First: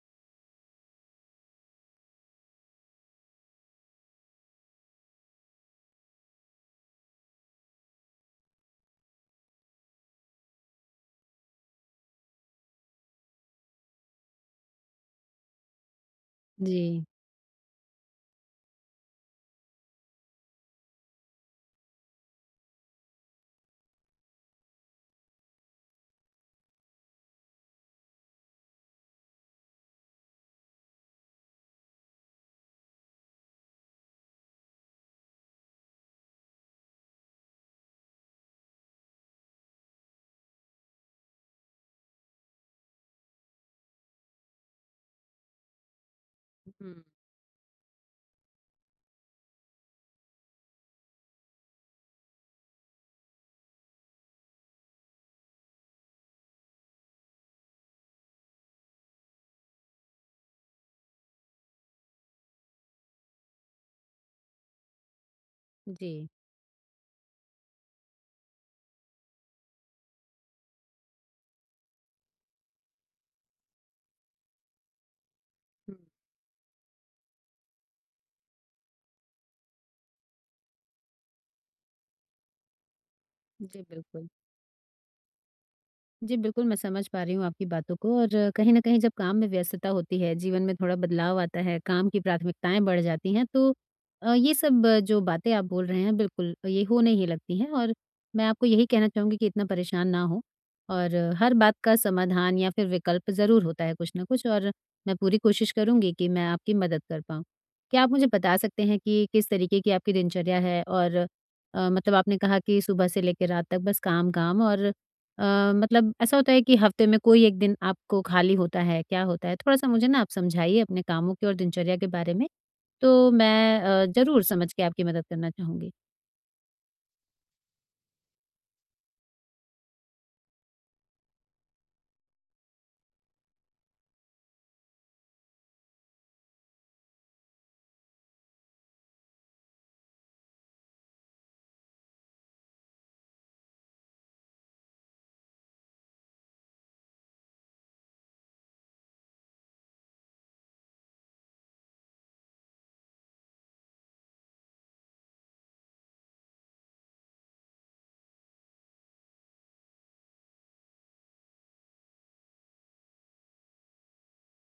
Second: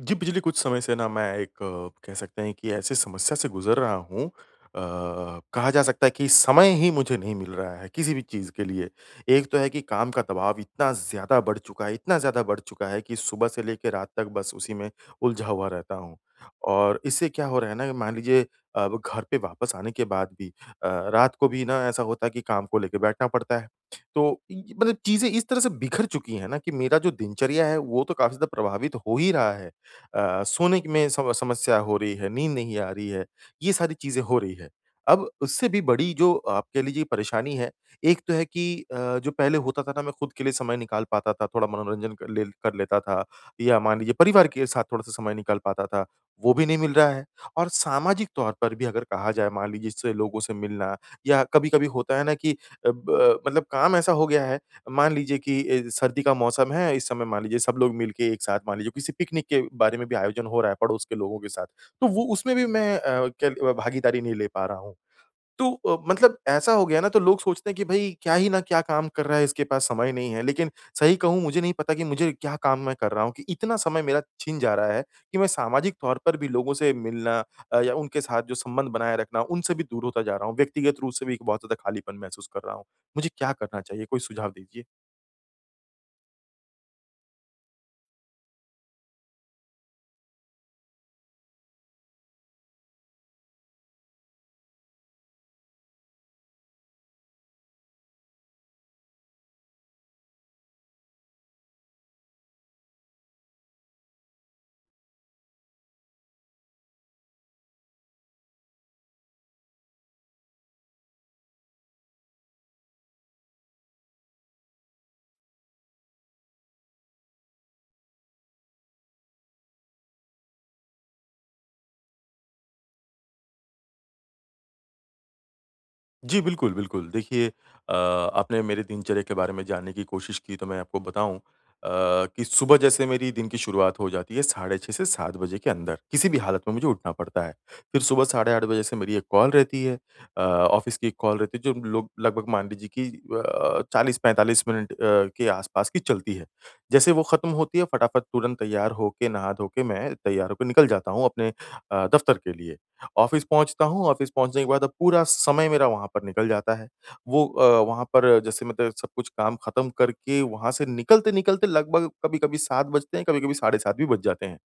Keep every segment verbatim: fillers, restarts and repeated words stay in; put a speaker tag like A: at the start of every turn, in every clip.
A: जी, पिछले कुछ समय से ना मैं एक अ, कह सकते हैं कि ऐसी समस्या से गुज़र रहा हूँ। अ, कहा जा सकता है कि समय ही मुझे नहीं मिल रहा है किसी भी चीज़ के लिए। एक तो है कि काम का दबाव इतना ज़्यादा बढ़ चुका है इतना ज़्यादा बढ़ चुका है कि सुबह से लेके रात तक बस उसी में उलझा हुआ रहता हूँ। और
B: जी।
A: इससे क्या हो रहा है ना मान लीजिए अब घर पे वापस आने के बाद भी अ, रात को भी ना ऐसा होता है कि काम को लेके बैठना पड़ता है। तो इ मतलब चीज़ें इस तरह से बिखर चुकी हैं ना कि मेरा जो दिनचर्या है वो तो काफ़ी ज़्यादा प्रभावित हो ही रहा है। अ, सोने की में सम समस्या हो रही है, नींद नहीं आ रही है, ये सारी चीज़ें हो रही है। अब उससे भी बड़ी जो आप कह लीजिए परेशानी है, एक तो है कि अ, जो पहले होता था ना मैं खुद के लिए समय निकाल पाता था, थोड़ा मनोरंजन कर ले कर लेता था या मान लीजिए परिवार के साथ थोड़ा-सा समय निकाल पाता था, वो भी नहीं मिल
B: हुँ,
A: रहा है और सामाजिक तौर पर भी अगर कहा जाए मान लीजिए जैसे लोगों से मिलना या कभी-कभी होता है ना कि अ, ब मतलब काम ऐसा हो गया है मान लीजिए कि ए, सर्दी का मौसम है, इस समय मान लीजिए सब लोग मिलके एक साथ मान लीजिए किसी पिकनिक के बारे में भी आयोजन हो रहा है पड़ोस के लोगों के साथ, तो वो उसमें भी मैं अ, कल अ, भागीदारी नहीं ले पा रहा हूँ। तो अ,
B: जी।
A: मतलब ऐसा हो गया ना तो लोग सोचते हैं कि भई क्या ही ना क्या काम कर रहा है, इसके पास समय नहीं है। लेकिन सही कहूँ मुझे नहीं पता कि मुझे क्या काम मैं कर रहा हूँ कि इतना समय मेरा छिन जा रहा है कि मैं सामाजिक
B: हुँ,
A: तौर पर भी लोगों से मिलना अ, या उनके साथ जो संबंध बनाए रखना, उनसे भी दूर होता जा रहा हूँ। व्यक्तिगत रूप से भी एक बहुत ज़्यादा खालीपन महसूस कर रहा हूँ। मुझे क्या करना
B: जी,
A: चाहिए? कोई
B: बिल्कुल।
A: सुझाव दीजिए।
B: जी, बिल्कुल मैं समझ पा रही हूँ आपकी बातों को और कहीं न कहीं जब काम में व्यस्तता होती है, जीवन में थोड़ा बदलाव आता है, काम की प्राथमिकताएँ बढ़ जाती हैं तो अ, ये सब अ, जो बातें आप बोल रहे हैं बिल्कुल ये होने ही लगती हैं और मैं आपको यही कहना चाहूँगी कि इतना परेशान ना हों और अ, हर बात का समाधान या फिर विकल्प ज़रूर होता है कुछ ना कुछ और मैं पूरी कोशिश करूँगी कि मैं आपकी मदद कर पाऊँ। क्या आप मुझे बता सकते हैं कि किस तरीके की आपकी दिनचर्या है? और अ, मतलब आपने कहा कि सुबह से लेकर रात तक बस काम-काम और अ, मतलब ऐसा होता है कि हफ्ते में कोई एक दिन आपको खाली होता है, क्या होता है? थोड़ा-सा मुझे ना आप समझाइए अपने कामों के और दिनचर्या के बारे में, तो मैं अ, ज़रूर समझ के आपकी मदद करना चाहूँगी।
A: जी, बिल्कुल, बिल्कुल। देखिए अ, आपने मेरे दिनचर्या के बारे में जानने की कोशिश की तो मैं आपको बताऊँ अ, कि सुबह जैसे मेरी दिन की शुरुआत हो जाती है साढ़े छह से सात बजे के अंदर, किसी भी हालत में मुझे उठना पड़ता है। फिर सुबह साढ़े आठ बजे से मेरी एक कॉल रहती है, अ, ऑफ़िस की एक कॉल रहती है जो लोग लगभग मान लीजिए कि अ, चालीस पैंतालीस मिनट अ, के आसपास की चलती है। जैसे वो ख़त्म होती है फटाफट तुरंत तैयार होके, नहा धो के मैं तैयार होके निकल जाता हूँ अपने अ, दफ़्तर के लिए। ऑफ़िस पहुँचता हूँ, ऑफ़िस पहुँचने के बाद अब पूरा समय मेरा वहाँ पर निकल जाता है। वो अ, वहाँ पर जैसे मतलब सब कुछ काम खत्म करके वहाँ से निकलते-निकलते लगभग कभी-कभी सात बजते हैं, कभी-कभी साढ़े सात भी बज जाते हैं।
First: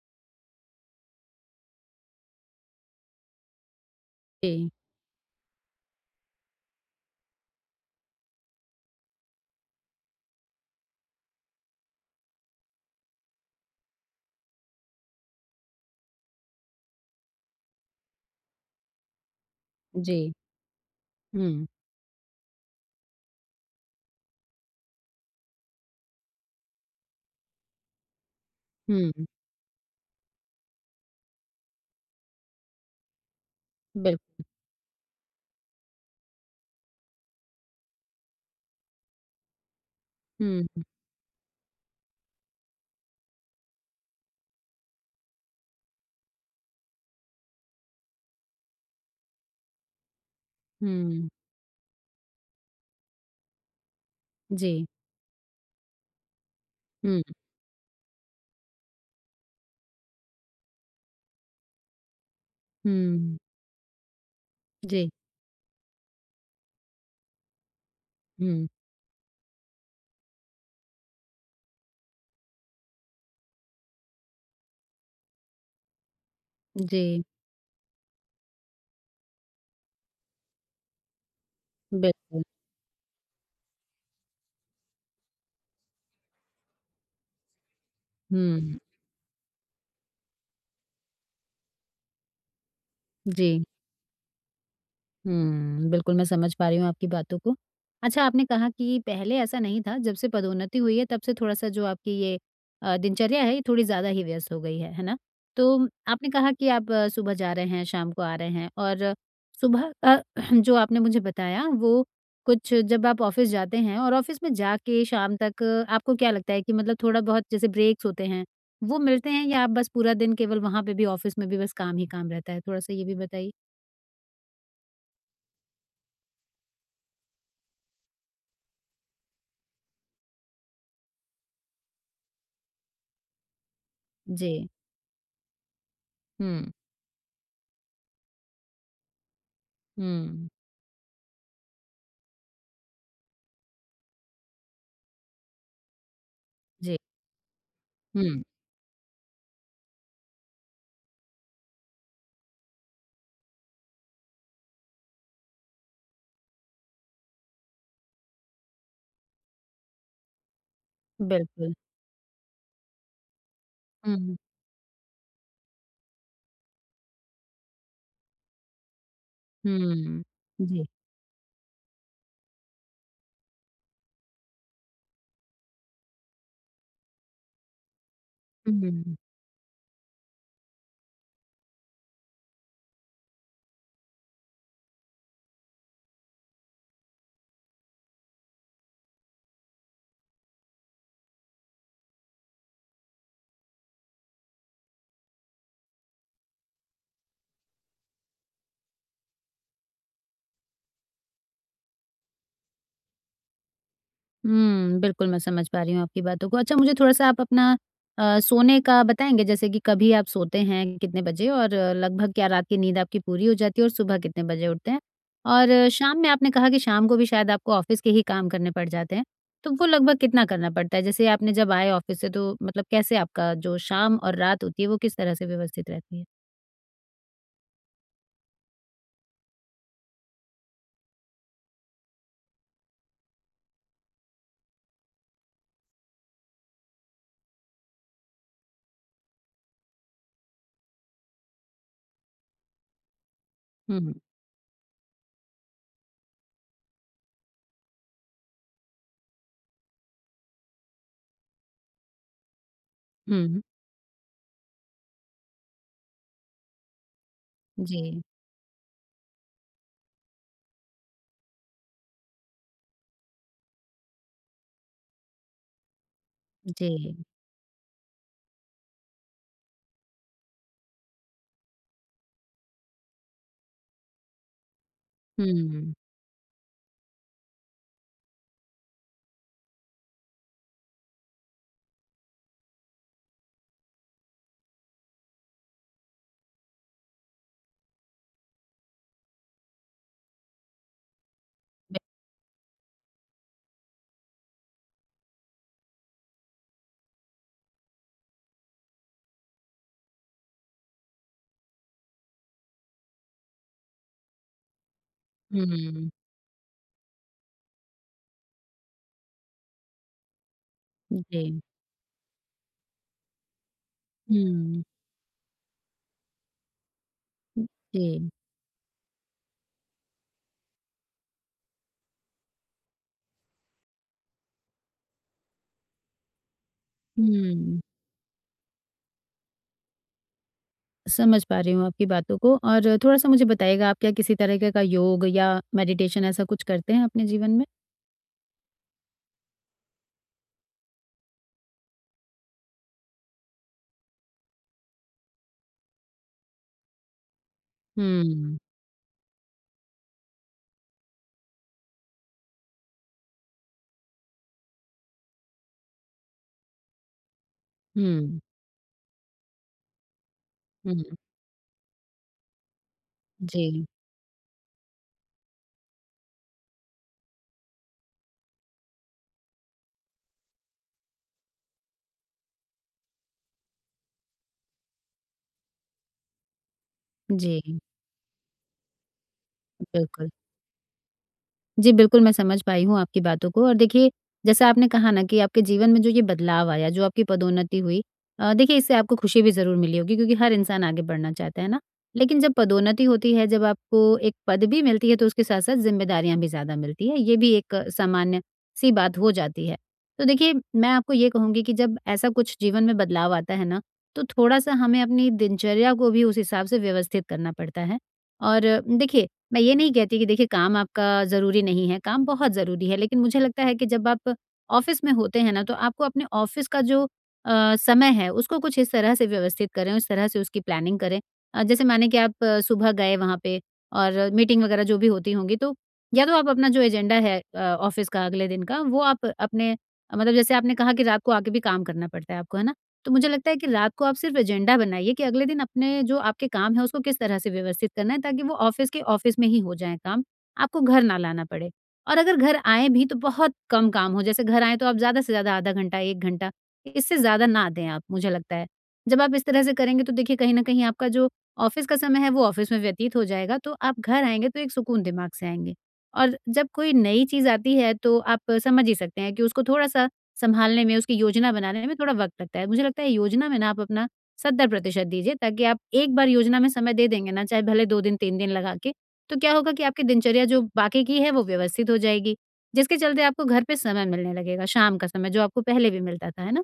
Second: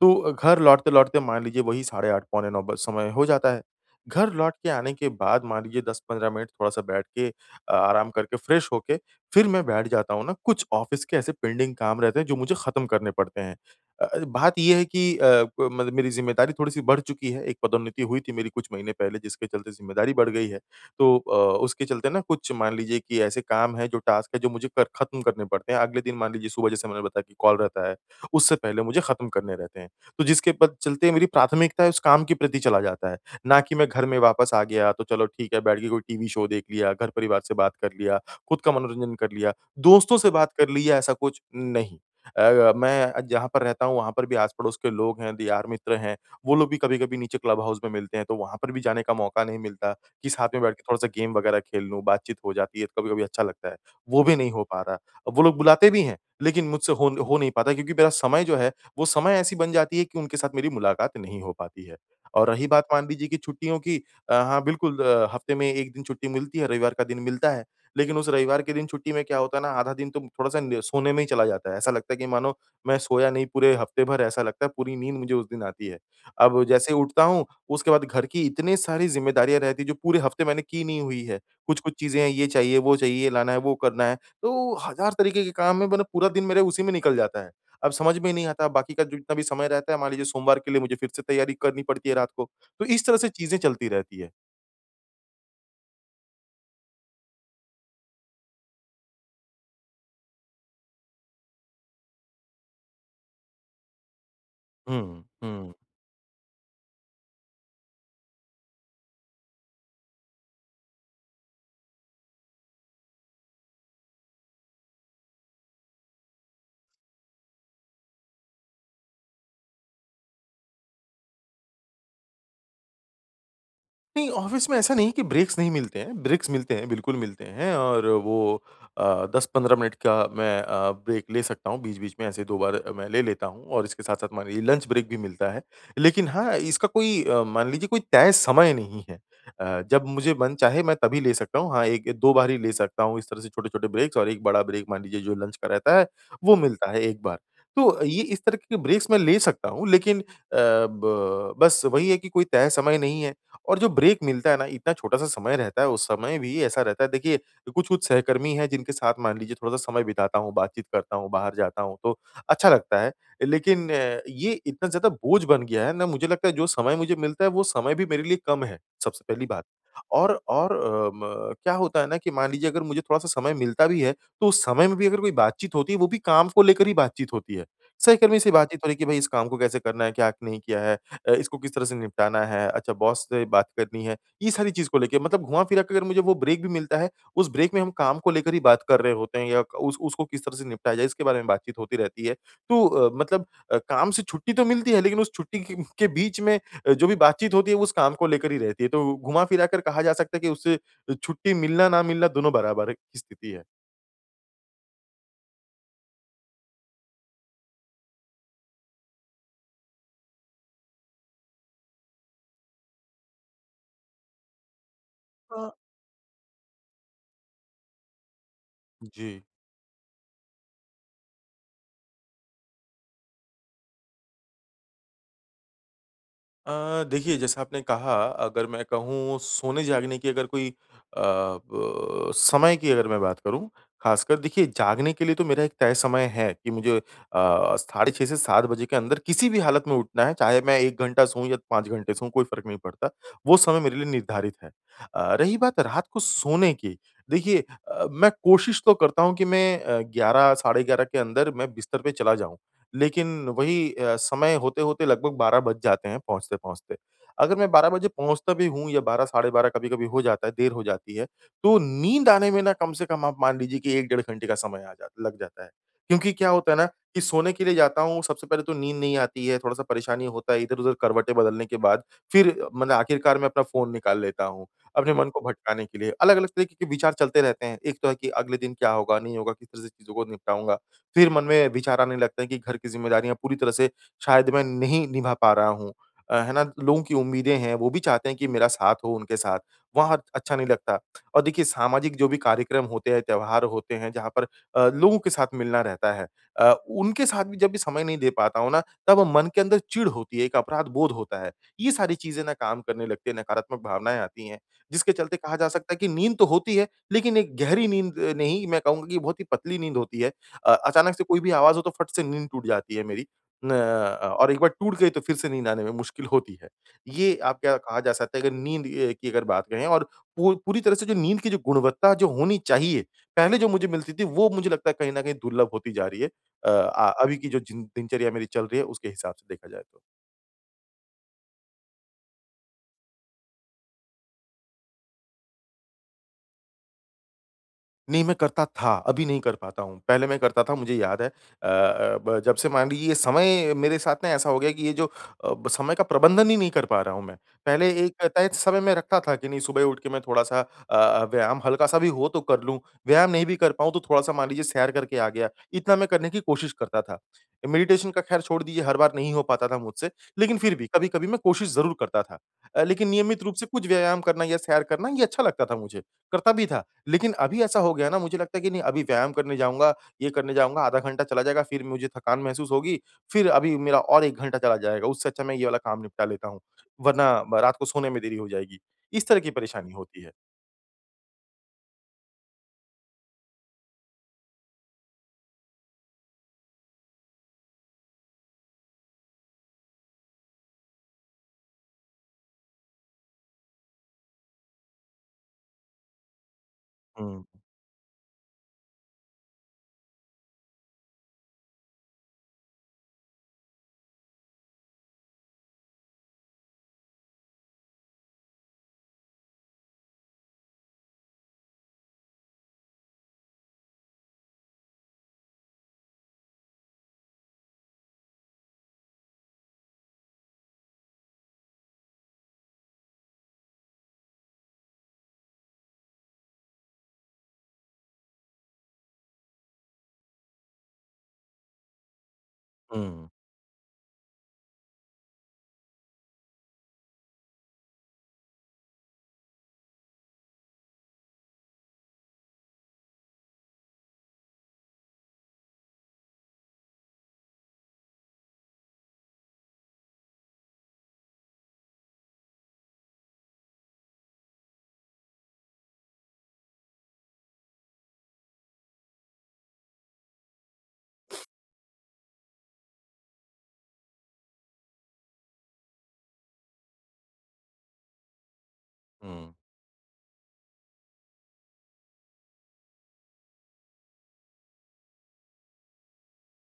A: तो अ, घर लौटते-लौटते मान लीजिए वही साढ़े आठ पौने नौ बस समय हो जाता है। घर लौट के
B: जी,
A: आने के बाद मान लीजिए दस पंद्रह मिनट थोड़ा-सा बैठ के अ, आराम करके फ्रेश होके फिर मैं बैठ जाता हूँ ना, कुछ ऑफ़िस के ऐसे पेंडिंग काम रहते हैं जो मुझे ख़त्म करने पड़ते हैं। अ अ, बात ये है कि अ, ब मतलब मेरी ज़िम्मेदारी थोड़ी-सी बढ़ चुकी है, एक पदोन्नति हुई थी मेरी कुछ महीने पहले जिसके चलते ज़िम्मेदारी
B: जी।
A: बढ़ गई है। तो अ,
B: हुँ,
A: उसके चलते ना कुछ मान लीजिए कि ऐसे काम हैं जो टास्क है जो मुझे कर ख़त्म करने पड़ते हैं। अगले दिन मान लीजिए सुबह जैसे मैंने बताया कि कॉल रहता है, उससे पहले मुझे
B: हुँ,
A: ख़त्म करने रहते हैं। तो जिसके पद चलते मेरी प्राथमिकता है उस काम के प्रति चला जाता है। ना कि मैं घर में
B: बिल्क
A: वापस आ गया तो चलो ठीक है बैठ के कोई टीवी शो देख लिया, घर परिवार से बात कर लिया, खुद का मनोरंजन कर लिया, दोस्तों से बात कर
B: हुँ,
A: ली या ऐसा कुछ नहीं। अ, मैं जहाँ पर रहता हूँ वहाँ पर भी आस-पड़ोस के लोग हैं, यार मित्र हैं, वो लोग भी कभी-कभी नीचे क्लब हाउस में मिलते हैं तो वहाँ पर भी जाने का मौका नहीं मिलता कि साथ में बैठ के थोड़ा-सा
B: हुँ,
A: गेम वगैरह खेल लूँ, बातचीत हो जाती है तो कभी-कभी अच्छा लगता है। वो भी नहीं हो पा
B: जी,
A: रहा। वो लोग बुलाते भी हैं लेकिन मुझसे हो
B: हुँ,
A: हो नहीं पाता क्योंकि मेरा समय जो है वो समय ऐसी बन जाती है कि उनके साथ मेरी मुलाकात नहीं हो पाती है। और रही बात मान लीजिए कि
B: हुँ,
A: छुट्टियों की। अ, हाँ, बिल्कुल।
B: जी,
A: अ, हफ़्ते में एक दिन छुट्टी मिलती है, रविवार का दिन मिलता है। लेकिन उस रविवार
B: हुँ,
A: के दिन छुट्टी में क्या होता है ना आधा दिन तो थोड़ा-सा न सोने में ही चला जाता है। ऐसा लगता है कि मानो मैं सोया नहीं पूरे हफ़्ते भर ऐसा लगता है, पूरी नींद मुझे उस दिन आती है। अब जैसे ही उठता
B: जी,
A: हूँ, उसके बाद घर की इतनी सारी ज़िम्मेदारियाँ रहती हैं जो पूरे हफ़्ते मैंने की नहीं हुई है। कुछ-कुछ चीज़ें हैं
B: बिल्कुल,
A: ये चाहिए, वो चाहिए, लाना है, वो करना है। तो हज़ार तरीके के काम हैं, मतलब पूरा दिन मेरे उसी में निकल जाता है। अब समझ में नहीं आता,
B: हुँ,
A: बाकी का जितना भी समय रहता है, मान लीजिए सोमवार के लिए मुझे फिर से तैयारी करनी पड़ती है रात को। तो इस तरह से चीज़ें
B: जी।
A: चलती रहती है।
B: हुँ, बिल्कुल मैं समझ पा रही हूँ आपकी बातों को। अच्छा आपने कहा कि पहले ऐसा नहीं था, जब से पदोन्नति हुई है तब से थोड़ा-सा जो आपकी ये अ, दिनचर्या है ये थोड़ी ज़्यादा ही व्यस्त हो गई है, है ना?
A: हुँ, हुँ।
B: तो आपने कहा कि आप अ, सुबह जा रहे हैं, शाम को आ रहे हैं और सुबह अ, जो आपने मुझे बताया वो कुछ जब आप ऑफ़िस जाते हैं और ऑफ़िस में जाके शाम तक अ, आपको क्या लगता है कि मतलब थोड़ा-बहुत जैसे ब्रेक्स होते हैं, वो मिलते हैं या आप बस पूरा दिन केवल वहाँ पे भी ऑफ़िस में भी बस काम ही काम रहता है? थोड़ा-सा ये भी बताइए।
A: नहीं, ऑफ़िस में ऐसा नहीं कि ब्रेक्स नहीं मिलते हैं, ब्रेक्स मिलते हैं, बिल्कुल मिलते हैं और वो अ, दस पंद्रह मिनट का मैं अ, ब्रेक ले सकता हूँ, बीच-बीच में ऐसे दो बार अ, मैं ले लेता हूँ और इसके साथ-साथ मान लीजिए
B: जी,
A: लंच ब्रेक भी मिलता है। लेकिन हाँ,
B: हुँ।
A: इसका कोई अ, मान लीजिए कोई तय समय नहीं है। अ, जब मुझे
B: हुँ।
A: मन चाहे मैं तभी ले सकता हूँ, हाँ, एक दो बार ही ले सकता हूँ इस तरह से छोटे-छोटे ब्रेक्स और एक बड़ा ब्रेक मान लीजिए जो लंच का रहता है, वो मिलता
B: जी।
A: है एक बार। तो ये इस
B: हुँ,
A: तरह के ब्रेक्स मैं ले सकता हूँ लेकिन अ, ब बस वही है कि कोई तय समय नहीं है। और जो ब्रेक मिलता है ना, इतना छोटा-सा समय रहता है, उस समय भी ऐसा रहता है देखिए, कुछ-कुछ सहकर्मी हैं जिनके साथ मान लीजिए थोड़ा-सा समय बिताता हूँ, बातचीत करता हूँ, बाहर
B: बिल्कुल।
A: जाता हूँ तो अच्छा लगता है। लेकिन अ,
B: हुँ,
A: ये इतना ज़्यादा बोझ बन गया है ना मुझे लगता है जो समय मुझे मिलता है वो समय भी मेरे लिए कम है, सबसे पहली बात।
B: हुँ।
A: और और
B: जी।
A: अम, अ, म क्या होता है ना कि मान लीजिए अगर मुझे थोड़ा-सा समय मिलता भी है, तो उस समय में भी अगर कोई बातचीत होती है, वो भी काम को लेकर ही बातचीत होती है। सहकर्मी से बातचीत हो रही है कि भाई
B: हुँ,
A: इस काम को कैसे करना है, क्या नहीं किया है? अ, इसको किस तरह से निपटाना है, अच्छा बॉस से बात करनी है, ये सारी चीज़ को लेके मतलब घुमा-फिरा के अगर मुझे वो ब्रेक भी मिलता है, उस ब्रेक में हम काम को लेकर ही बात कर रहे होते हैं या क- उस उसको किस तरह से निपटाया जाए इसके बारे में बातचीत होती रहती है। तो अ, मतलब अ, काम से छुट्टी तो मिलती है लेकिन उस छुट्टी के के बीच में अ, जो भी बातचीत होती है उस काम को लेकर ही रहती है। तो घुमा-फिरा कर कहा जा सकता है कि उससे छुट्टी मिलना ना मिलना दोनों बराबर की स्थिति है।
B: हुँ, बिल्कुल मैं समझ पा रही हूँ आपकी बातों को। अच्छा मुझे थोड़ा-सा आप अपना अ, सोने का बताएँगे जैसे कि कभी आप सोते हैं कितने बजे और अ, लगभग क्या रात की नींद आपकी पूरी हो जाती है और सुबह कितने बजे उठते हैं?
A: अ
B: और अ, शाम में आपने कहा कि शाम को भी शायद आपको ऑफ़िस के ही काम करने पड़ जाते हैं,
A: जी।
B: तो वो लगभग कितना करना पड़ता है? जैसे आपने जब आए ऑफ़िस से तो मतलब कैसे आपका जो शाम और रात होती है वो किस तरह से व्यवस्थित रहती है?
A: अ, देखिए जैसा आपने कहा अगर मैं कहूँ सोने जागने की अगर कोई अ, ब समय की अगर मैं बात करूँ, ख़ासकर देखिए जागने के लिए तो मेरा एक तय समय है कि मुझे अ, साढ़े छह से सात बजे के अंदर किसी भी हालत में उठना है, चाहे मैं एक घंटा सोऊँ या पाँच घंटे सोऊँ कोई फ़र्क नहीं पड़ता, वो समय मेरे
B: हुँ,
A: लिए
B: हुँ।
A: निर्धारित है। अ, रही बात रात को सोने की। देखिए अ, मैं कोशिश तो करता हूँ कि मैं अ, ग्यारह साढ़े ग्यारह के अंदर मैं बिस्तर पे चला जाऊँ। लेकिन
B: हुँ,
A: वही अ, समय होते-होते लगभग बारह बज जाते हैं पहुँचते-पहुँचते। अगर मैं बारह बजे
B: जी,
A: पहुँचता भी हूँ या बारह साढ़े बारह कभी-कभी हो जाता है, देर हो जाती है, तो नींद आने में ना कम से कम आप मान लीजिए कि एक डेढ़ घंटे का समय आ जा लग जाता है। क्योंकि क्या होता है ना
B: जी।
A: कि सोने के लिए जाता हूँ, सबसे पहले तो नींद नहीं आती है, थोड़ा-सा परेशानी होता है इधर-उधर करवटें बदलने के बाद, फिर मतलब आखिरकार मैं अपना फ़ोन निकाल लेता हूँ, अपने मन को भटकाने
B: हुँ।
A: के लिए। अलग-अलग तरीके के विचार चलते रहते हैं। एक तो है कि अगले दिन क्या होगा, नहीं होगा, किस तरह से चीज़ों को निपटाऊँगा। फिर मन में विचार आने लगते हैं कि घर की ज़िम्मेदारियाँ पूरी तरह से शायद मैं नहीं निभा पा रहा हूँ। अ, है ना? लोगों की उम्मीदें हैं, वो भी चाहते हैं कि मेरा साथ हो उनके साथ, वहाँ अच्छा नहीं लगता। और देखिए सामाजिक जो भी कार्यक्रम होते हैं, त्योहार होते हैं जहाँ पर अ, लोगों के साथ मिलना रहता है। अ, उनके साथ भी जब भी समय नहीं दे पाता हूँ ना, तब मन के अंदर चिढ़ होती है, एक अपराध बोध होता है। ये सारी चीज़ें ना काम करने लगती हैं, नकारात्मक भावनाएँ आती हैं, जिसके चलते कहा जा सकता है कि
B: हुँ।
A: नींद तो होती है, लेकिन एक गहरी नींद अ, नहीं मैं कहूँगा कि बहुत ही पतली नींद होती है। अ, अचानक से कोई भी
B: जी।
A: आवाज़ हो तो फट से नींद टूट जाती है मेरी। न अ, और एक बार
B: हुँ।
A: टूट गई तो फिर से नींद आने में मुश्किल होती है। ये आप क्या कहा जा
B: जी।
A: सकता है अगर नींद अ, की अगर बात करें और पू पूरी तरह से जो नींद की जो गुणवत्ता जो होनी चाहिए, पहले जो मुझे मिलती थी वो मुझे लगता है कहीं न कहीं दुर्लभ होती जा रही है। अ, अ, अभी की जो
B: हुँ।
A: जिन दिनचर्या मेरी चल रही है उसके हिसाब से देखा जाए तो।
B: समझ पा रही हूँ आपकी बातों को और थोड़ा-सा मुझे बताइएगा आप क्या किसी तरीके का योग या मेडिटेशन ऐसा कुछ करते हैं अपने जीवन में?
A: नहीं, मैं करता था, अभी नहीं कर पाता हूँ। पहले मैं करता था, मुझे याद है। अ अ, ब जब से मान लीजिए ये समय मेरे साथ ना ऐसा हो गया कि ये जो अ, ब समय का प्रबंधन ही नहीं कर पा रहा हूँ मैं। पहले एक तय
B: हुँ।
A: समय मैं रखता था कि नहीं सुबह उठ के मैं थोड़ा-सा अ अ, व्यायाम हल्का-सा भी हो तो कर लूँ। व्यायाम नहीं भी कर पाऊँ तो थोड़ा-सा मान लीजिए सैर करके आ गया, इतना मैं करने की कोशिश करता था। मेडिटेशन का
B: हुँ।
A: ख़ैर छोड़ दीजिए हर बार नहीं हो पाता था मुझसे, लेकिन फिर भी
B: हुँ।
A: कभी-कभी मैं कोशिश ज़रूर करता था। अ, लेकिन नियमित रूप से
B: जी।
A: कुछ व्यायाम करना या सैर करना ये अच्छा लगता था मुझे, करता भी था। लेकिन अभी ऐसा हो गया ना मुझे लगता है कि नहीं अभी व्यायाम करने जाऊँगा, ये करने जाऊँगा, आधा घंटा चला जाएगा, फिर मुझे थकान महसूस होगी, फिर अभी मेरा और एक घंटा चला जाएगा, उससे अच्छा मैं ये वाला काम निपटा लेता हूँ, वरना ब रात
B: जी,
A: को सोने में देरी हो जाएगी। इस तरह की परेशानी होती
B: बिल्कुल।
A: है।
B: जी, बिल्कुल मैं समझ पाई हूँ आपकी बातों को और देखिए, जैसा आपने कहा ना कि आपके जीवन में जो ये बदलाव आया, जो आपकी पदोन्नति हुई अ, देखिए इससे आपको खुशी भी ज़रूर मिली होगी क्योंकि हर इंसान आगे बढ़ना चाहता है ना। लेकिन जब पदोन्नति होती है, जब आपको एक पद भी मिलती है तो उसके साथ-साथ ज़िम्मेदारियाँ भी ज़्यादा मिलती है, ये
A: हुँ,
B: भी एक सामान्य-सी बात हो जाती है। तो देखिए, मैं आपको ये कहूँगी कि जब ऐसा कुछ जीवन में बदलाव आता है ना, तो थोड़ा-सा हमें अपनी दिनचर्या को भी उस हिसाब से व्यवस्थित करना पड़ता है और अ, देखिए मैं ये नहीं कहती कि देखिए काम आपका ज़रूरी नहीं है, काम बहुत ज़रूरी है, लेकिन मुझे लगता है कि जब आप ऑफ़िस में होते हैं ना, तो आपको अपने ऑफ़िस का जो अ, समय है, उसको कुछ इस तरह से व्यवस्थित करें, उस तरह से उसकी प्लानिंग करें। अ, जैसे माने कि आप अ, सुबह गए वहाँ पे और मीटिंग वगैरह जो भी होती होंगी, तो या तो आप अपना जो एजेंडा है अ, ऑफ़िस का अगले दिन का, वो आप अपने मतलब जैसे आपने कहा कि रात को आके भी काम करना पड़ता है आपको, है ना, तो मुझे
A: हुँ,
B: लगता है कि रात को आप सिर्फ एजेंडा बनाइए कि अगले दिन अपने जो आपके काम है उसको किस तरह से व्यवस्थित करना है ताकि वो ऑफिस के ऑफिस में ही हो जाए काम, आपको घर ना लाना पड़े। और अगर घर आएँ भी तो बहुत कम काम हो, जैसे घर आएँ तो आप ज़्यादा से ज़्यादा आधा घंटा, एक घंटा, इससे ज़्यादा ना दें आप, मुझे लगता है। जब आप इस तरह से करेंगे तो देखिए कहीं न कहीं आपका जो ऑफिस का समय है वो ऑफिस में व्यतीत हो जाएगा, तो आप घर आएँगे तो एक सुकून दिमाग से आएँगे। और जब कोई नई चीज़ आती है तो आप समझ ही सकते हैं कि उसको थोड़ा-सा सँभालने में, उसकी योजना बनाने में थोड़ा वक़्त लगता है। मुझे लगता है योजना में ना आप अपना सत्तर प्रतिशत दीजिए ताकि आप एक बार योजना में समय दे देंगे ना, चाहे भले दो दिन, तीन दिन लगा के, तो
A: हुँ।
B: क्या होगा कि आपकी दिनचर्या जो बाकी की है वो व्यवस्थित हो जाएगी, जिसके चलते आपको घर पे समय मिलने लगेगा, शाम का समय जो आपको पहले भी मिलता था, है ना?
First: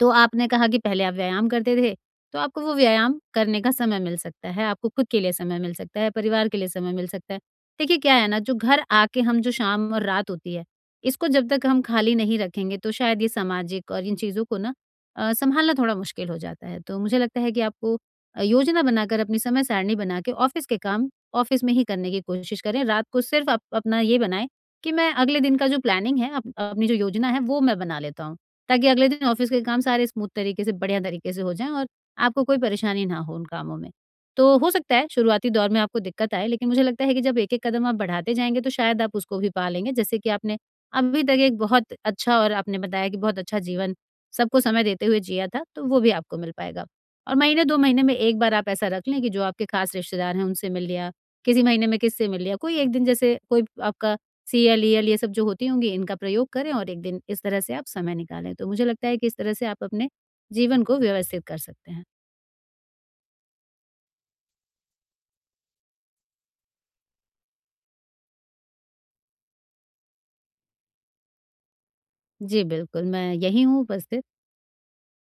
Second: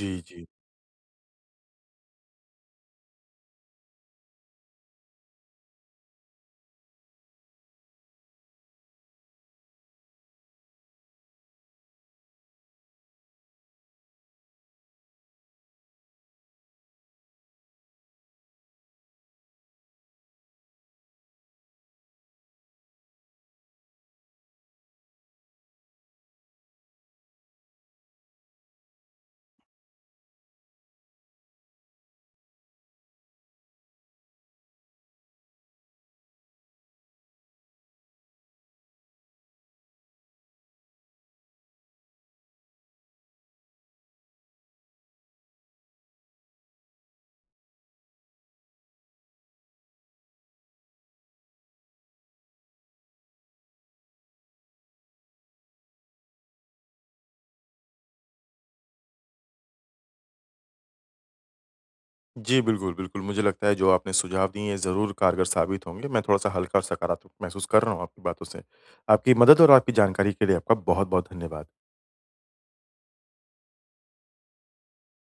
B: तो
A: जी।
B: आपने कहा कि पहले आप व्यायाम करते थे, तो आपको वो व्यायाम करने का समय मिल सकता है, आपको खुद के लिए समय मिल सकता है, परिवार के लिए समय मिल सकता है। देखिए क्या है ना, जो घर आके हम जो शाम और रात होती है, इसको जब तक हम खाली नहीं रखेंगे तो शायद ये सामाजिक और इन चीज़ों को ना अ, संभालना थोड़ा मुश्किल हो जाता है। तो मुझे लगता है कि आपको अ, योजना बनाकर अपनी समय सारणी बना के ऑफ़िस के काम ऑफ़िस में ही करने की कोशिश करें। रात को सिर्फ़ आप अपना ये बनाएँ कि मैं अगले दिन का जो प्लानिंग है, अप अपनी जो योजना है वो मैं बना लेता हूँ। ताकि अगले दिन ऑफिस के काम सारे स्मूथ तरीके से, बढ़िया तरीके से हो जाएँ और आपको कोई परेशानी ना हो उन कामों में। तो हो सकता है शुरुआती दौर में आपको दिक्कत आए, लेकिन मुझे लगता है कि जब एक-एक कदम आप बढ़ाते जाएँगे तो शायद आप उसको भी पा लेंगे। जैसे कि आपने अभी तक एक बहुत अच्छा और आपने बताया कि बहुत अच्छा जीवन सबको समय देते हुए जिया था, तो वो भी आपको मिल पाएगा। और महीने दो महीने में एक बार आप ऐसा रख लें कि जो आपके खास रिश्तेदार हैं उनसे मिल लिया, किसी महीने में किससे मिल लिया, कोई एक दिन जैसे कोई आपका सी एल ई एल ये सब जो होती होंगी इनका प्रयोग करें और एक दिन इस तरह से आप समय निकालें। तो मुझे लगता है कि इस तरह से आप अपने जीवन को व्यवस्थित कर सकते हैं।
A: जी, बिल्कुल, बिल्कुल, मुझे लगता है जो आपने सुझाव दिए हैं ज़रूर कारगर साबित होंगे। मैं थोड़ा-सा हल्का और सकारात्मक महसूस कर रहा हूँ आपकी बातों से। आपकी मदद और आपकी जानकारी के लिए आपका बहुत-बहुत धन्यवाद।
B: जी बिल्कुल, मैं यहीं हूँ उपस्थित।